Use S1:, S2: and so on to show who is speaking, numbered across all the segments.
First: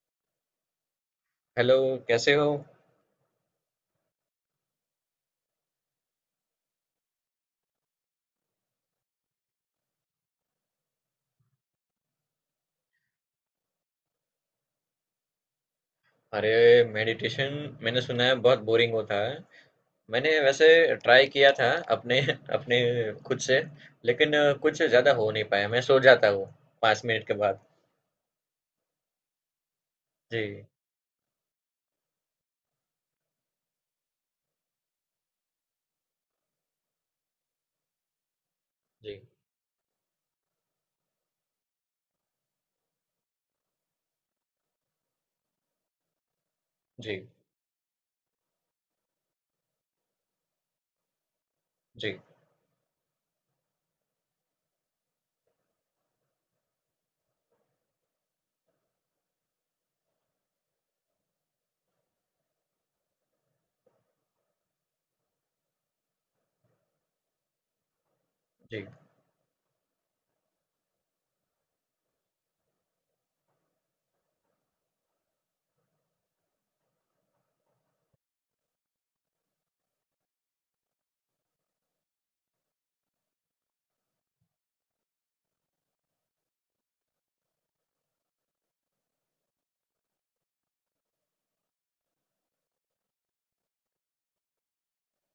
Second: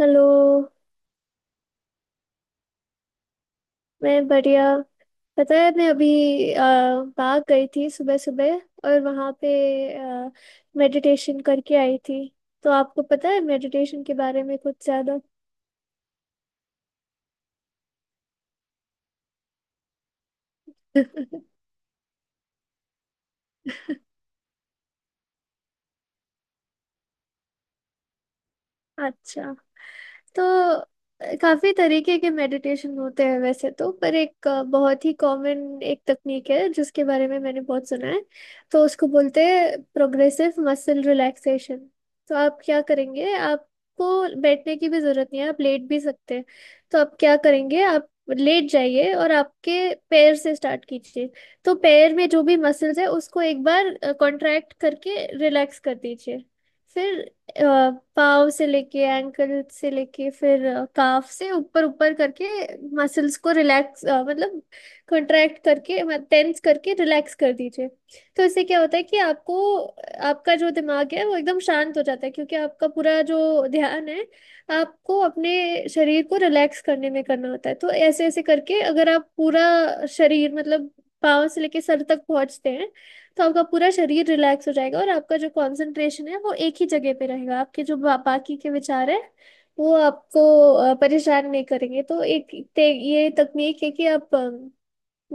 S1: Hello.
S2: Hello. कैसे हो?
S1: मैं बढ़िया। पता है मैं अभी अ, बाग गई थी सुबह सुबह और वहाँ पे मेडिटेशन करके आई थी। तो आपको पता है मेडिटेशन के बारे में कुछ ज़्यादा?
S2: अरे, मेडिटेशन। मैंने सुना है बहुत बोरिंग होता है। मैंने वैसे ट्राई किया था अपने अपने खुद से। लेकिन कुछ ज़्यादा हो नहीं पाया, मैं सो जाता हूँ पाँच मिनट के बाद।
S1: अच्छा। तो
S2: जी,
S1: काफी तरीके के मेडिटेशन होते हैं वैसे तो, पर एक बहुत ही कॉमन एक तकनीक है जिसके बारे में मैंने बहुत सुना है। तो उसको
S2: जी,
S1: बोलते हैं प्रोग्रेसिव मसल रिलैक्सेशन। तो आप क्या करेंगे, आपको बैठने की भी जरूरत नहीं है, आप लेट भी सकते हैं। तो
S2: जी,
S1: आप क्या करेंगे, आप लेट जाइए और आपके पैर से स्टार्ट कीजिए। तो पैर
S2: जी,
S1: में जो भी मसल्स है उसको एक बार कॉन्ट्रैक्ट करके रिलैक्स कर दीजिए। फिर अ, पाँव से लेके एंकल से लेके फिर काफ से ऊपर ऊपर करके मसल्स को रिलैक्स मतलब कंट्रैक्ट करके टेंस करके रिलैक्स कर दीजिए। तो इससे क्या
S2: जी,
S1: होता है कि आपको आपका जो दिमाग है वो एकदम शांत हो जाता है, क्योंकि आपका पूरा जो ध्यान है आपको अपने शरीर को रिलैक्स करने में करना होता है। तो ऐसे ऐसे करके अगर आप पूरा शरीर मतलब पाँव से लेके सर तक पहुंचते हैं तो आपका पूरा शरीर रिलैक्स हो जाएगा और आपका जो कंसंट्रेशन है वो एक ही जगह पे रहेगा। आपके जो बाकी के विचार है वो आपको परेशान नहीं करेंगे। तो एक ये तकनीक है कि आप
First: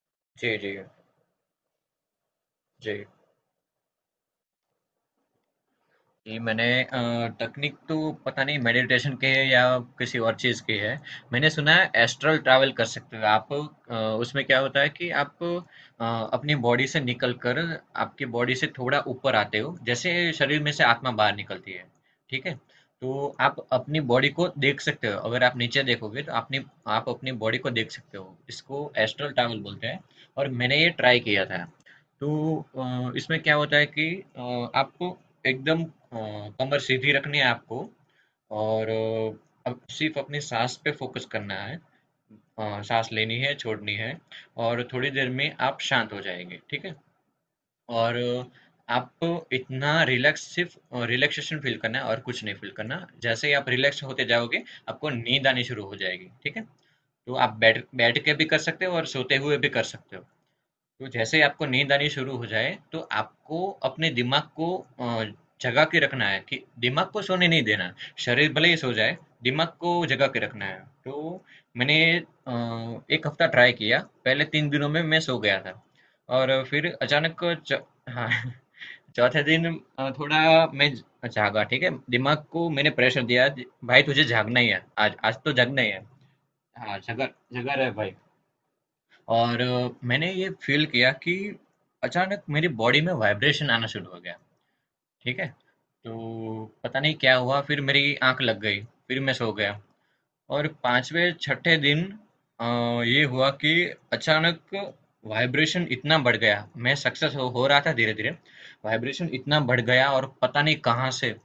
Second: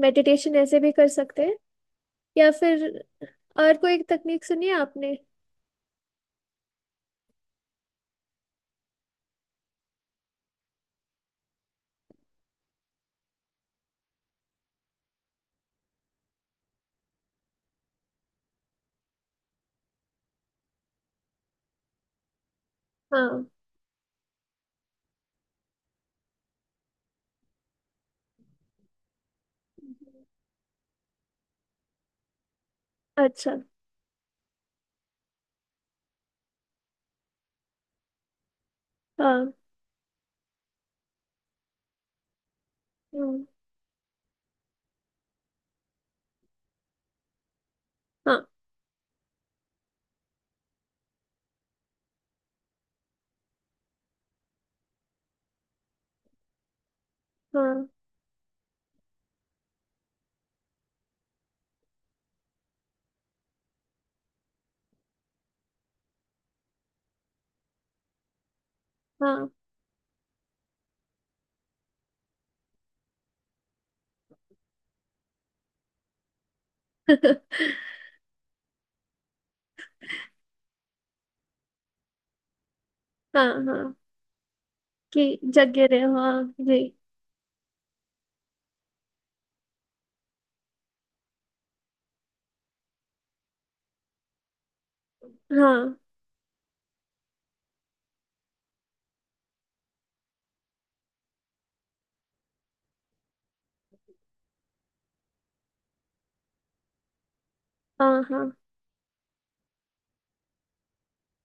S1: मेडिटेशन
S2: जी, जी,
S1: ऐसे भी कर सकते हैं, या फिर
S2: जी।
S1: और कोई एक तकनीक सुनी है आपने?
S2: जी, मैंने तकनीक तो पता नहीं मेडिटेशन की है या किसी और चीज की है। मैंने सुना है एस्ट्रल ट्रैवल कर सकते हो आप। अ, उसमें क्या होता है कि आप अपनी बॉडी से निकल कर आपकी बॉडी से थोड़ा ऊपर आते हो जैसे शरीर में से आत्मा बाहर निकलती है। ठीक है। तो
S1: हाँ।
S2: आप अपनी बॉडी को देख सकते हो, अगर आप नीचे देखोगे तो आपने आप अपनी बॉडी को देख सकते हो, इसको एस्ट्रल ट्रैवल बोलते हैं। और मैंने ये ट्राई किया था। तो इसमें क्या
S1: अच्छा।
S2: होता है कि आपको एकदम कमर सीधी रखनी है आपको। और
S1: हाँ।
S2: अब सिर्फ अपनी सांस पे फोकस करना है। सांस लेनी
S1: हम्म।
S2: है, छोड़नी है। और थोड़ी देर में आप शांत हो जाएंगे, ठीक है। और
S1: हाँ।
S2: आपको इतना रिलैक्स, सिर्फ रिलैक्सेशन फील करना है और कुछ नहीं फील करना। जैसे ही आप रिलैक्स होते जाओगे आपको नींद आनी शुरू हो जाएगी, ठीक है। तो आप बैठ
S1: हाँ
S2: बैठ के भी कर सकते हो और सोते हुए भी कर सकते हो। तो जैसे ही आपको नींद आनी शुरू हो जाए तो आपको अपने दिमाग को अ, जगा के रखना है कि दिमाग को सोने नहीं देना। शरीर भले ही सो जाए,
S1: हाँ।
S2: दिमाग को जगा के रखना है। तो मैंने एक हफ्ता ट्राई किया। पहले तीन दिनों में मैं सो गया था और फिर अचानक हाँ, चौथे दिन थोड़ा मैं जागा, ठीक है। दिमाग को मैंने प्रेशर
S1: हाँ।
S2: दिया,
S1: हाँ
S2: भाई तुझे जागना ही है, आज आज
S1: कि
S2: तो जागना
S1: जगे
S2: ही है।
S1: रहे हो। हाँ जी।
S2: हाँ, जगा, जगा रहे भाई। और मैंने ये फील किया कि अचानक मेरी बॉडी में वाइब्रेशन आना शुरू हो गया, ठीक है।
S1: हाँ
S2: तो पता नहीं क्या हुआ, फिर मेरी आंख लग गई, फिर मैं सो गया। और पाँचवें छठे दिन अ, ये हुआ कि अचानक वाइब्रेशन इतना बढ़ गया, मैं सक्सेस हो रहा था धीरे
S1: हाँ
S2: धीरे।
S1: हाँ।
S2: वाइब्रेशन इतना बढ़ गया और पता नहीं कहाँ से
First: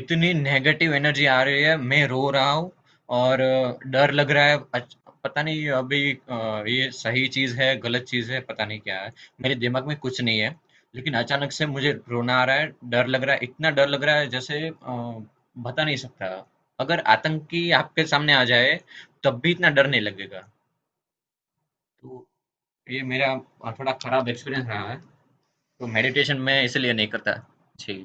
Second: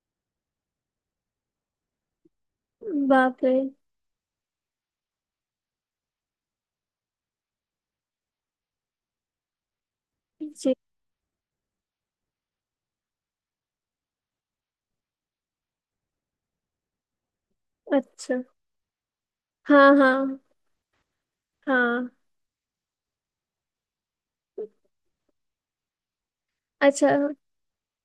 S2: इतनी नेगेटिव एनर्जी आ रही है, मैं रो रहा हूँ। और
S1: बाप रे।
S2: डर लग रहा है, पता नहीं अभी ये सही चीज़ है, गलत चीज़ है, पता नहीं क्या है। मेरे दिमाग में कुछ नहीं है,
S1: जी।
S2: लेकिन अचानक से मुझे रोना आ रहा है, डर लग रहा है, इतना डर लग रहा है जैसे बता नहीं सकता। अगर आतंकी आपके सामने
S1: अच्छा।
S2: आ जाए, तब भी इतना डर
S1: हाँ
S2: नहीं
S1: हाँ
S2: लगेगा।
S1: हाँ।
S2: तो ये मेरा थोड़ा खराब एक्सपीरियंस रहा है। तो मेडिटेशन मैं इसलिए नहीं
S1: अच्छा।
S2: करता। जी,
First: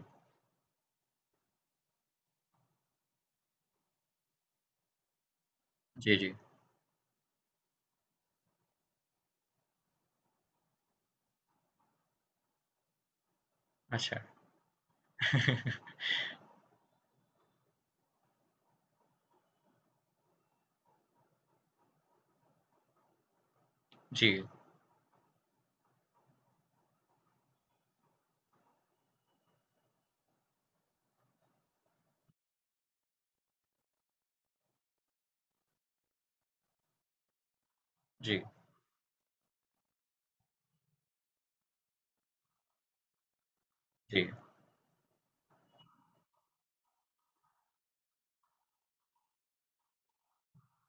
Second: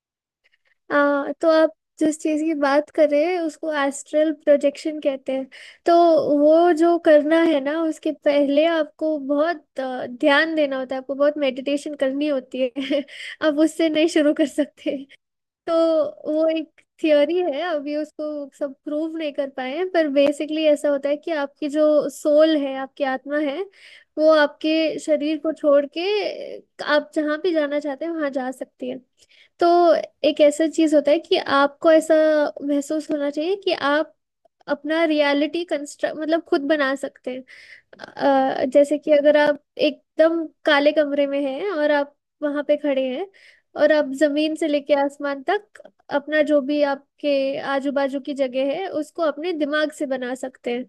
S1: तो आप जिस चीज की बात कर रहे हैं उसको एस्ट्रल प्रोजेक्शन कहते हैं। तो
S2: जी, जी।
S1: वो जो करना है ना उसके पहले आपको बहुत ध्यान देना होता है, आपको बहुत मेडिटेशन करनी होती है। आप उससे नहीं
S2: अच्छा।
S1: शुरू कर सकते। तो वो एक थियोरी है, अभी उसको सब प्रूव नहीं कर पाए हैं, पर बेसिकली ऐसा होता है कि आपकी जो सोल है आपकी आत्मा है वो
S2: जी,
S1: आपके शरीर को छोड़ के आप जहाँ भी जाना चाहते हैं वहां जा सकती है। तो एक ऐसा चीज होता है कि आपको ऐसा महसूस होना चाहिए कि आप अपना रियलिटी कंस्ट्रक्ट मतलब खुद बना सकते हैं।
S2: जी,
S1: जैसे कि अगर आप एकदम काले कमरे में हैं और आप वहां पे खड़े हैं और आप
S2: जी,
S1: जमीन से लेके आसमान तक अपना जो भी आपके आजू बाजू की जगह है उसको अपने दिमाग से बना सकते हैं।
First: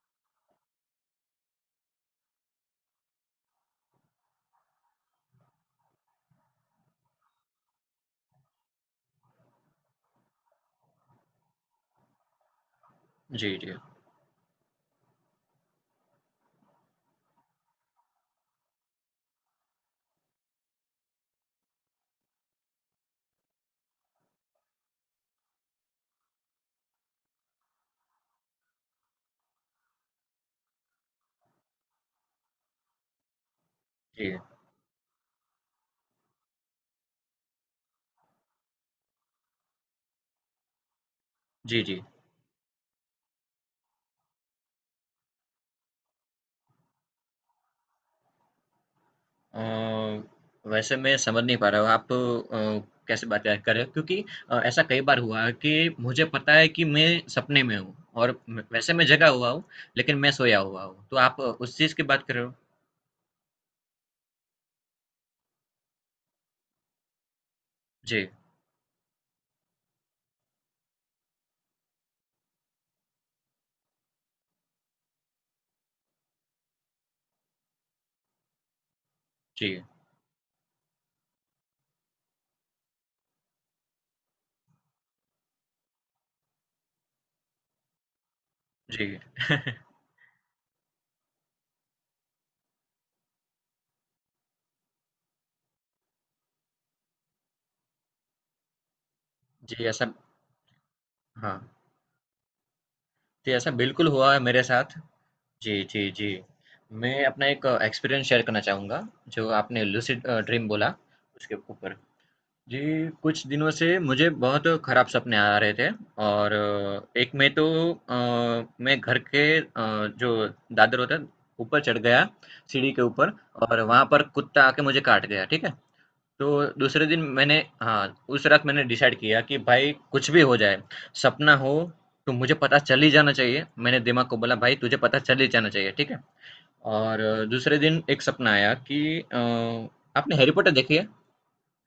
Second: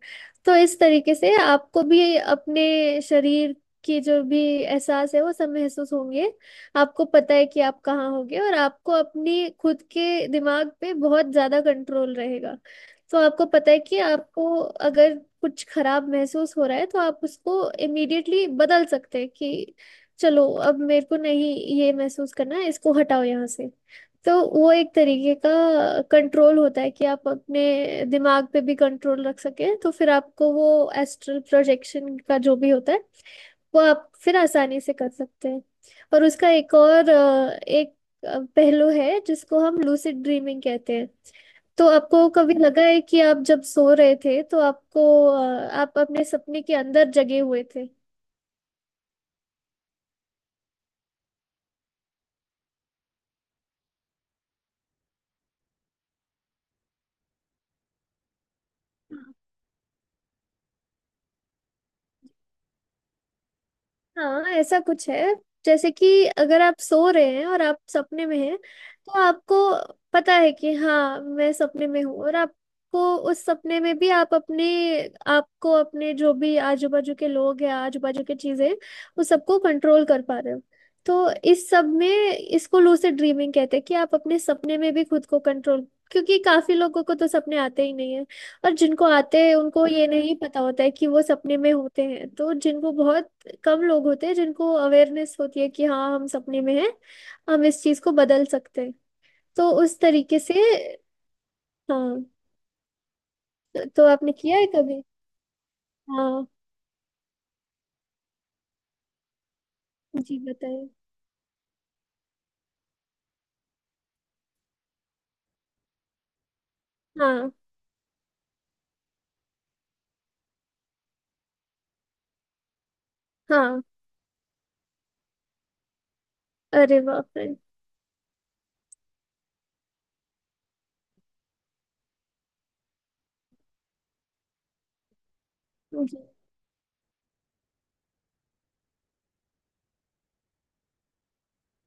S1: तो इस तरीके से आपको भी अपने शरीर की जो भी एहसास है वो सब महसूस होंगे। आपको पता है कि आप कहाँ होगे और आपको अपनी खुद के दिमाग पे बहुत ज्यादा कंट्रोल रहेगा। तो आपको
S2: जी,
S1: पता
S2: जी,
S1: है कि आपको अगर कुछ खराब महसूस हो रहा है तो आप उसको इमीडिएटली बदल सकते हैं कि चलो अब मेरे को नहीं ये महसूस करना है इसको हटाओ यहाँ से। तो वो एक तरीके का कंट्रोल होता है कि आप अपने दिमाग पे भी कंट्रोल रख सकें, तो फिर आपको वो एस्ट्रल प्रोजेक्शन का जो भी होता है वो आप
S2: जी,
S1: फिर आसानी से कर सकते हैं। और उसका एक और पहलू है जिसको हम लूसिड ड्रीमिंग कहते हैं।
S2: जी,
S1: तो
S2: जी।
S1: आपको कभी लगा है कि आप जब सो रहे थे तो आपको आप अपने सपने के अंदर जगे हुए थे?
S2: अ, वैसे मैं समझ नहीं पा रहा हूँ, आप कैसे बातें कर रहे हो? क्योंकि ऐसा कई बार हुआ है कि मुझे पता है कि मैं सपने में हूँ और वैसे मैं जगा हुआ हूँ, लेकिन मैं सोया हुआ हूँ। तो आप उस चीज़ की बात कर रहे हो?
S1: हाँ ऐसा कुछ है। जैसे कि अगर आप सो रहे हैं और आप सपने
S2: जी,
S1: में हैं तो आपको पता है कि हाँ मैं सपने में हूँ और आपको उस सपने में भी आप अपने आपको अपने जो भी आजू बाजू के लोग हैं आजू बाजू की चीजें उस सबको
S2: जी,
S1: कंट्रोल कर पा रहे हो। तो इस सब में इसको लूसिड ड्रीमिंग कहते हैं कि आप अपने सपने में भी खुद को कंट्रोल, क्योंकि काफी लोगों को तो सपने आते ही नहीं है और
S2: जी।
S1: जिनको आते हैं उनको ये नहीं पता होता है कि वो सपने में होते हैं। तो जिनको बहुत कम लोग होते हैं जिनको अवेयरनेस होती है कि हाँ हम सपने में हैं, हम इस चीज को बदल सकते हैं। तो
S2: जी,
S1: उस
S2: ऐसा,
S1: तरीके से।
S2: हाँ,
S1: हाँ।
S2: जी ऐसा बिल्कुल
S1: तो
S2: हुआ
S1: आपने
S2: है
S1: किया
S2: मेरे
S1: है
S2: साथ।
S1: कभी?
S2: जी, जी, जी।
S1: हाँ।
S2: मैं अपना एक एक्सपीरियंस शेयर करना चाहूँगा, जो आपने लूसिड
S1: जी
S2: ड्रीम बोला,
S1: बताइए।
S2: उसके ऊपर। जी, कुछ दिनों से मुझे बहुत खराब सपने आ रहे थे और एक में
S1: हाँ
S2: तो अ, मैं घर के जो दादर होता है, ऊपर चढ़ गया, सीढ़ी के ऊपर, और
S1: हाँ।
S2: वहाँ पर कुत्ता आके मुझे काट गया, ठीक है? तो
S1: अरे
S2: दूसरे दिन
S1: बाप रे।
S2: मैंने, हाँ, उस रात मैंने डिसाइड किया कि भाई कुछ भी हो जाए, सपना हो तो मुझे पता चल ही जाना चाहिए। मैंने दिमाग को बोला, भाई तुझे पता चल ही जाना चाहिए, ठीक
S1: जी।
S2: है? और दूसरे दिन एक सपना आया कि आपने हैरी पॉटर देखी है?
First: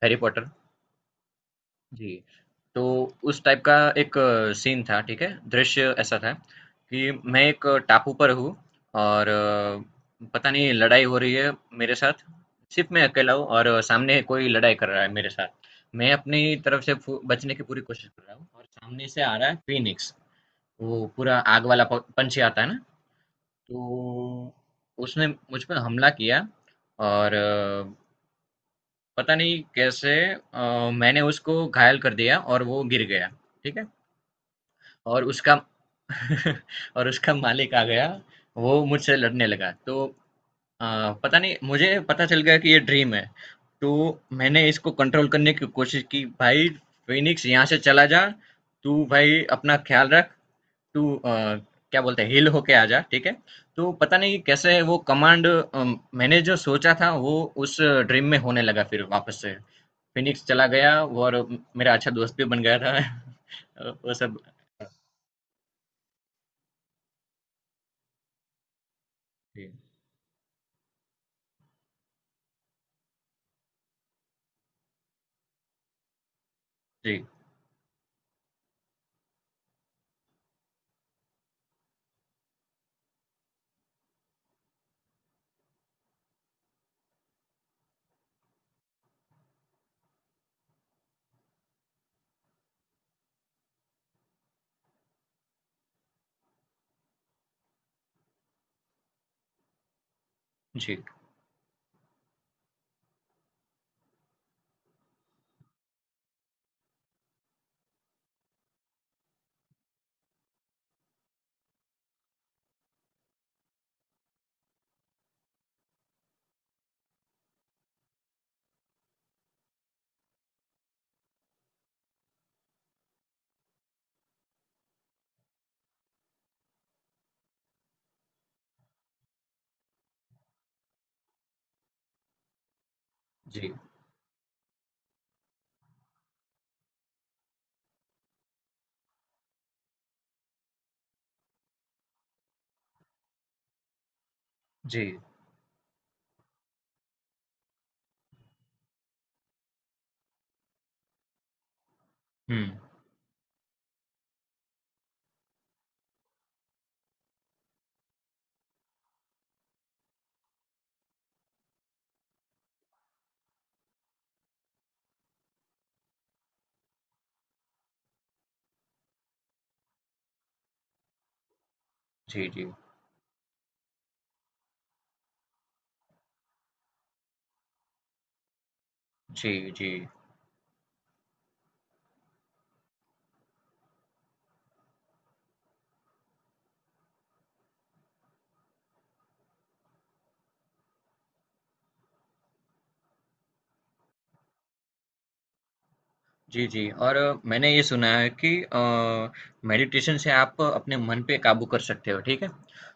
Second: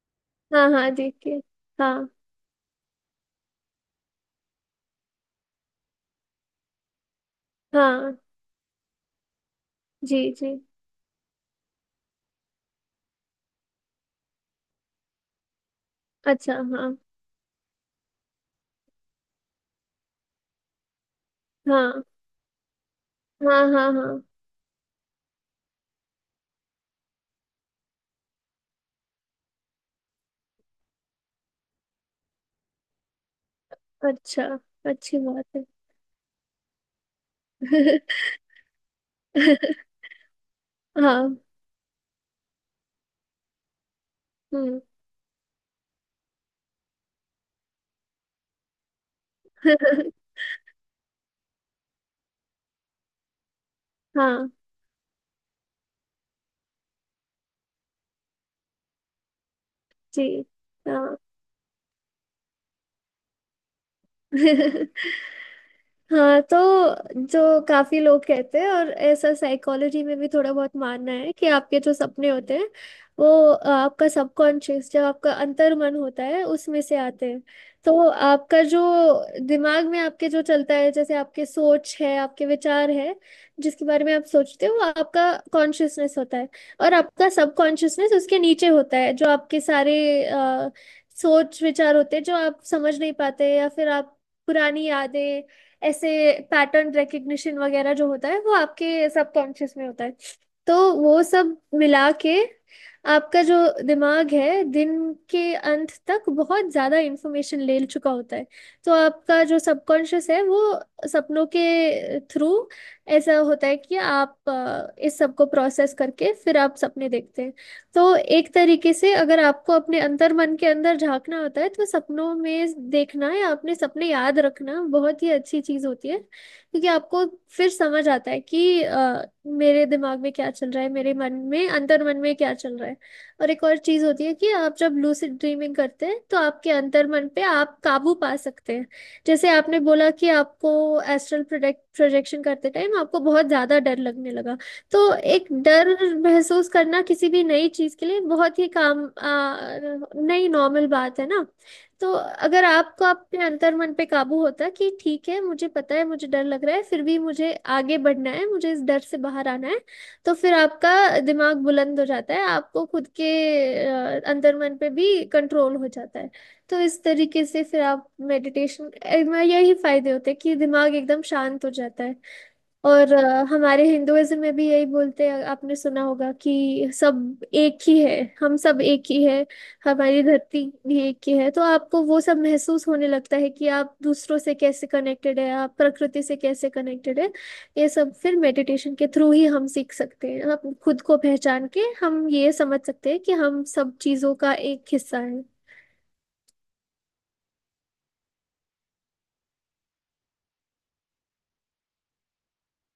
S2: Harry Potter.
S1: हाँ हाँ देखिए। हाँ।
S2: जी, तो उस टाइप का एक सीन था, ठीक है? दृश्य ऐसा था कि मैं एक टापू
S1: हाँ।
S2: पर हूँ और
S1: जी
S2: पता
S1: जी।
S2: नहीं लड़ाई हो रही है मेरे साथ। सिर्फ मैं अकेला हूँ और सामने कोई लड़ाई कर रहा है मेरे साथ। मैं
S1: अच्छा
S2: अपनी तरफ से
S1: हाँ।
S2: बचने की पूरी कोशिश कर रहा हूँ और सामने से आ रहा है फीनिक्स। वो पूरा आग वाला
S1: हाँ
S2: पंछी आता है ना,
S1: हाँ। हाँ हाँ।
S2: तो उसने मुझ पर हमला किया और पता नहीं कैसे मैंने उसको घायल कर दिया और वो गिर गया, ठीक है।
S1: अच्छा। अच्छी
S2: और
S1: बात
S2: उसका
S1: है।
S2: और उसका मालिक आ गया, वो मुझसे लड़ने लगा तो अ,
S1: हाँ।
S2: पता नहीं मुझे पता चल गया कि ये ड्रीम है। तो मैंने
S1: हम्म।
S2: इसको कंट्रोल करने की कोशिश की, भाई फिनिक्स यहाँ से चला जा, तू भाई अपना ख्याल रख। तू क्या बोलते हैं, हिल होके आ जा, ठीक है। तो पता नहीं
S1: हाँ।
S2: कैसे वो कमांड, मैंने जो सोचा था वो उस ड्रीम में होने लगा फिर वापस से।
S1: जी।
S2: फ़िनिक्स चला गया
S1: हाँ।
S2: और मेरा अच्छा दोस्त भी बन गया था। वो सब।
S1: हाँ। तो जो काफी लोग कहते हैं और ऐसा
S2: जी,
S1: साइकोलॉजी में भी थोड़ा बहुत मानना है कि आपके जो सपने होते हैं वो आपका सबकॉन्शियस जब आपका अंतर्मन होता है उसमें से
S2: जी,
S1: आते हैं। तो आपका जो दिमाग में आपके जो चलता है जैसे आपके सोच है आपके विचार है जिसके बारे में आप सोचते हो वो आपका कॉन्शियसनेस होता है। और आपका सबकॉन्शियसनेस उसके नीचे होता है जो आपके सारे सोच विचार होते हैं जो आप समझ नहीं पाते या फिर आप पुरानी यादें ऐसे पैटर्न रिकग्निशन वगैरह जो होता है वो आपके सबकॉन्शियस में होता है। तो
S2: जी,
S1: वो सब मिला के आपका जो दिमाग है दिन के अंत तक बहुत ज़्यादा इंफॉर्मेशन ले चुका होता है। तो आपका जो सबकॉन्शियस है वो सपनों के थ्रू ऐसा होता है कि आप इस सब को प्रोसेस करके फिर आप सपने देखते हैं। तो एक तरीके से अगर आपको अपने अंतर मन के अंदर झांकना होता है तो सपनों में देखना या अपने सपने याद रखना बहुत ही अच्छी चीज होती है, क्योंकि आपको फिर समझ आता है कि मेरे दिमाग में क्या चल रहा है मेरे मन में अंतर मन में क्या चल रहा है। और एक
S2: जी,
S1: और चीज होती है कि आप जब लूसिड ड्रीमिंग करते हैं तो आपके अंतर मन पे आप काबू पा सकते हैं। जैसे आपने बोला कि आपको एस्ट्रल प्रोजेक्शन करते टाइम आपको बहुत ज्यादा डर लगने लगा।
S2: जी।
S1: तो एक डर महसूस करना किसी भी नई चीज के लिए बहुत ही नई नॉर्मल बात है ना। तो
S2: हुँ।
S1: अगर आपको आपके अंतर मन पे काबू होता कि ठीक है मुझे पता है मुझे डर लग रहा है फिर भी मुझे आगे बढ़ना है मुझे इस डर से बाहर आना है, तो फिर आपका दिमाग बुलंद हो जाता है, आपको खुद के अंतर मन पे भी कंट्रोल हो जाता है। तो इस तरीके से फिर आप मेडिटेशन में यही फायदे होते हैं कि दिमाग एकदम शांत हो जाता है।
S2: जी, जी।
S1: और हमारे हिंदुइज्म में भी यही बोलते हैं आपने सुना होगा कि सब एक ही है, हम सब एक ही है,
S2: जी, जी।
S1: हमारी धरती भी एक ही है। तो आपको वो सब महसूस होने लगता है कि आप दूसरों से कैसे कनेक्टेड है आप प्रकृति से कैसे कनेक्टेड है। ये सब फिर मेडिटेशन के थ्रू ही हम सीख सकते हैं, हम खुद को पहचान के हम ये समझ सकते हैं कि हम सब चीजों का एक हिस्सा है।
S2: जी, जी। और मैंने ये सुना है कि मेडिटेशन से आप अपने मन पे काबू कर सकते हो, ठीक है?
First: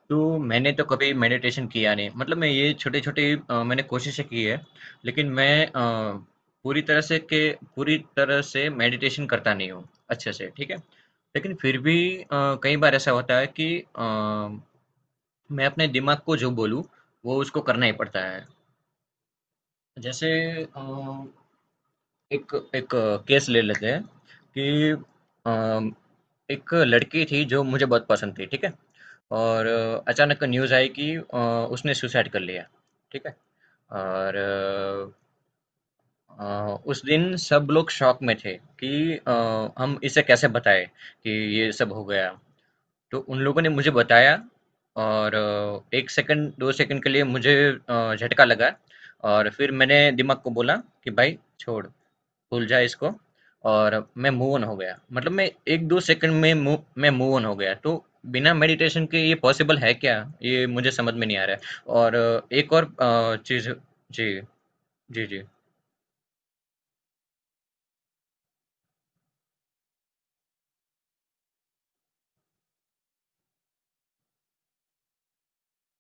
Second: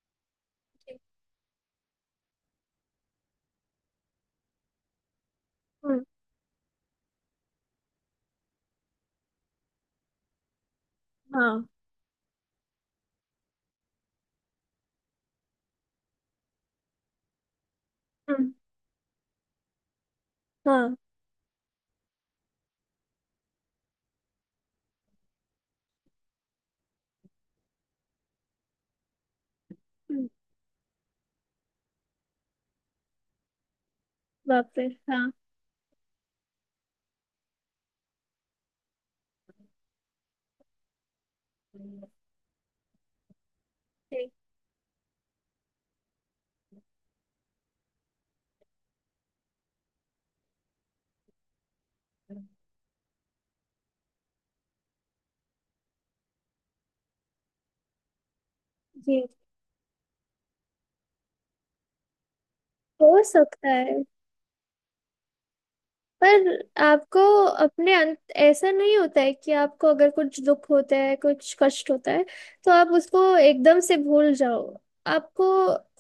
S2: तो मैंने तो कभी मेडिटेशन किया नहीं। मतलब मैं ये छोटी-छोटी मैंने कोशिशें की है, लेकिन मैं
S1: हम्म।
S2: पूरी तरह से के पूरी तरह से मेडिटेशन करता नहीं हूँ अच्छे से, ठीक है? लेकिन
S1: हाँ।
S2: फिर भी कई बार ऐसा होता है कि अ, मैं अपने दिमाग को जो बोलूँ, वो उसको करना ही पड़ता है।
S1: हम्म।
S2: जैसे अ,
S1: हाँ।
S2: एक एक केस ले लेते हैं कि अ, एक लड़की थी जो मुझे बहुत पसंद थी, ठीक है? और
S1: हम्म।
S2: अचानक न्यूज़ आई कि उसने सुसाइड कर लिया, ठीक है? और
S1: बाप रे। हाँ।
S2: उस दिन सब लोग शॉक में थे कि अ, हम इसे कैसे बताएँ कि ये सब हो गया। तो उन लोगों ने मुझे
S1: जी
S2: बताया और 1 सेकंड 2 सेकंड के लिए मुझे झटका लगा और फिर मैंने दिमाग को बोला कि भाई छोड़, भूल जा इसको, और मैं मूव ऑन हो गया। मतलब मैं 1-2 सेकंड में मूव ऑन हो गया। तो बिना मेडिटेशन
S1: जी,
S2: के ये पॉसिबल है क्या? ये मुझे समझ में नहीं आ रहा है। और एक और
S1: हो
S2: चीज़,
S1: सकता है।
S2: जी, जी, जी,
S1: पर आपको अपने अंत, ऐसा नहीं होता है कि आपको अगर कुछ दुख होता है कुछ कष्ट होता है तो आप उसको एकदम से भूल जाओ। आपको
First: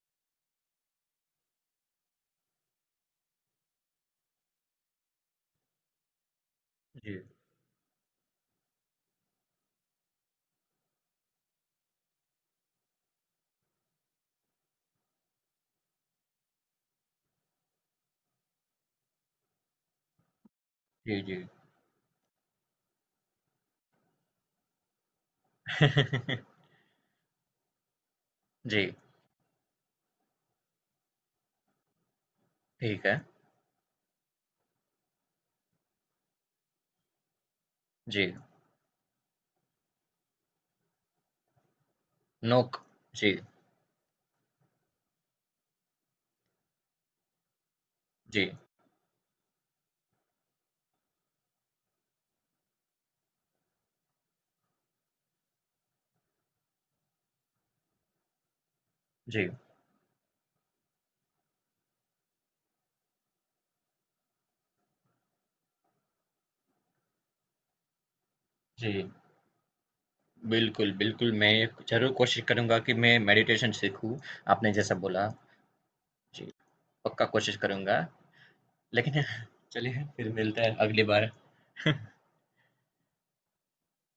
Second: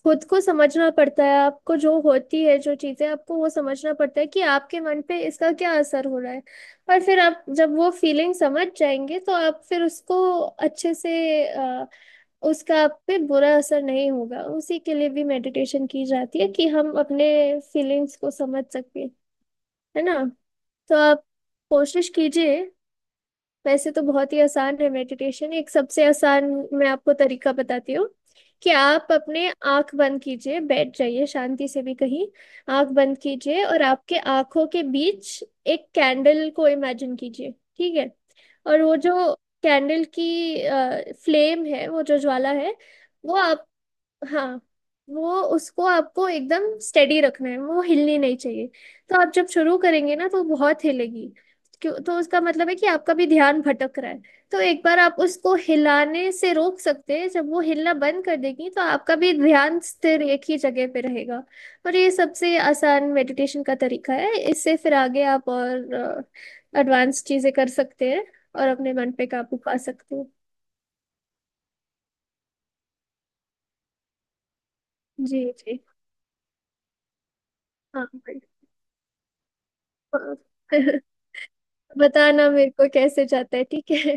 S1: खुद को समझना पड़ता है आपको जो होती है जो चीजें आपको वो समझना पड़ता है कि आपके मन पे इसका क्या असर हो रहा है। और फिर
S2: जी,
S1: आप जब वो फीलिंग समझ जाएंगे तो आप फिर उसको अच्छे से उसका आप पे बुरा असर नहीं होगा। उसी के लिए भी मेडिटेशन की जाती है कि हम अपने फीलिंग्स को समझ सके, है ना। तो
S2: जी,
S1: आप
S2: जी।
S1: कोशिश कीजिए। वैसे तो बहुत ही आसान है मेडिटेशन, एक सबसे आसान मैं आपको तरीका बताती हूँ कि
S2: जी,
S1: आप अपने आंख बंद कीजिए बैठ जाइए शांति से भी कहीं। आंख
S2: ठीक
S1: बंद
S2: है।
S1: कीजिए और आपके आंखों के बीच एक कैंडल को इमेजिन कीजिए। ठीक है।
S2: जी,
S1: और वो जो कैंडल की फ्लेम है वो जो ज्वाला है
S2: नोक। जी,
S1: वो आप, हाँ, वो उसको आपको एकदम स्टेडी रखना है वो हिलनी नहीं
S2: जी,
S1: चाहिए। तो आप जब शुरू करेंगे ना तो बहुत हिलेगी। क्यों, तो उसका मतलब है कि आपका भी ध्यान भटक रहा है। तो एक बार आप उसको हिलाने से रोक सकते हैं, जब वो हिलना बंद कर देगी तो आपका भी
S2: जी,
S1: ध्यान स्थिर एक ही जगह पे रहेगा। और ये सबसे आसान मेडिटेशन का तरीका है, इससे फिर आगे आप और एडवांस चीजें कर सकते हैं और अपने
S2: जी।
S1: मन पे काबू पा सकते हैं।
S2: बिल्कुल, बिल्कुल, मैं ज़रूर कोशिश करूँगा कि मैं मेडिटेशन सीखूँ, आपने जैसा बोला।
S1: जी जी।
S2: जी, पक्का कोशिश करूँगा।
S1: हाँ
S2: लेकिन चलिए फिर
S1: हाँ।
S2: मिलते हैं अगली बार।
S1: बताना मेरे को कैसे जाता है, ठीक है।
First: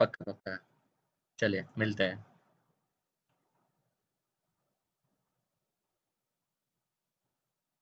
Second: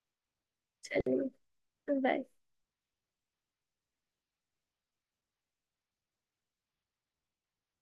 S2: पक्का, पक्का।
S1: चलो।
S2: चलिए, मिलते हैं।
S1: बाय।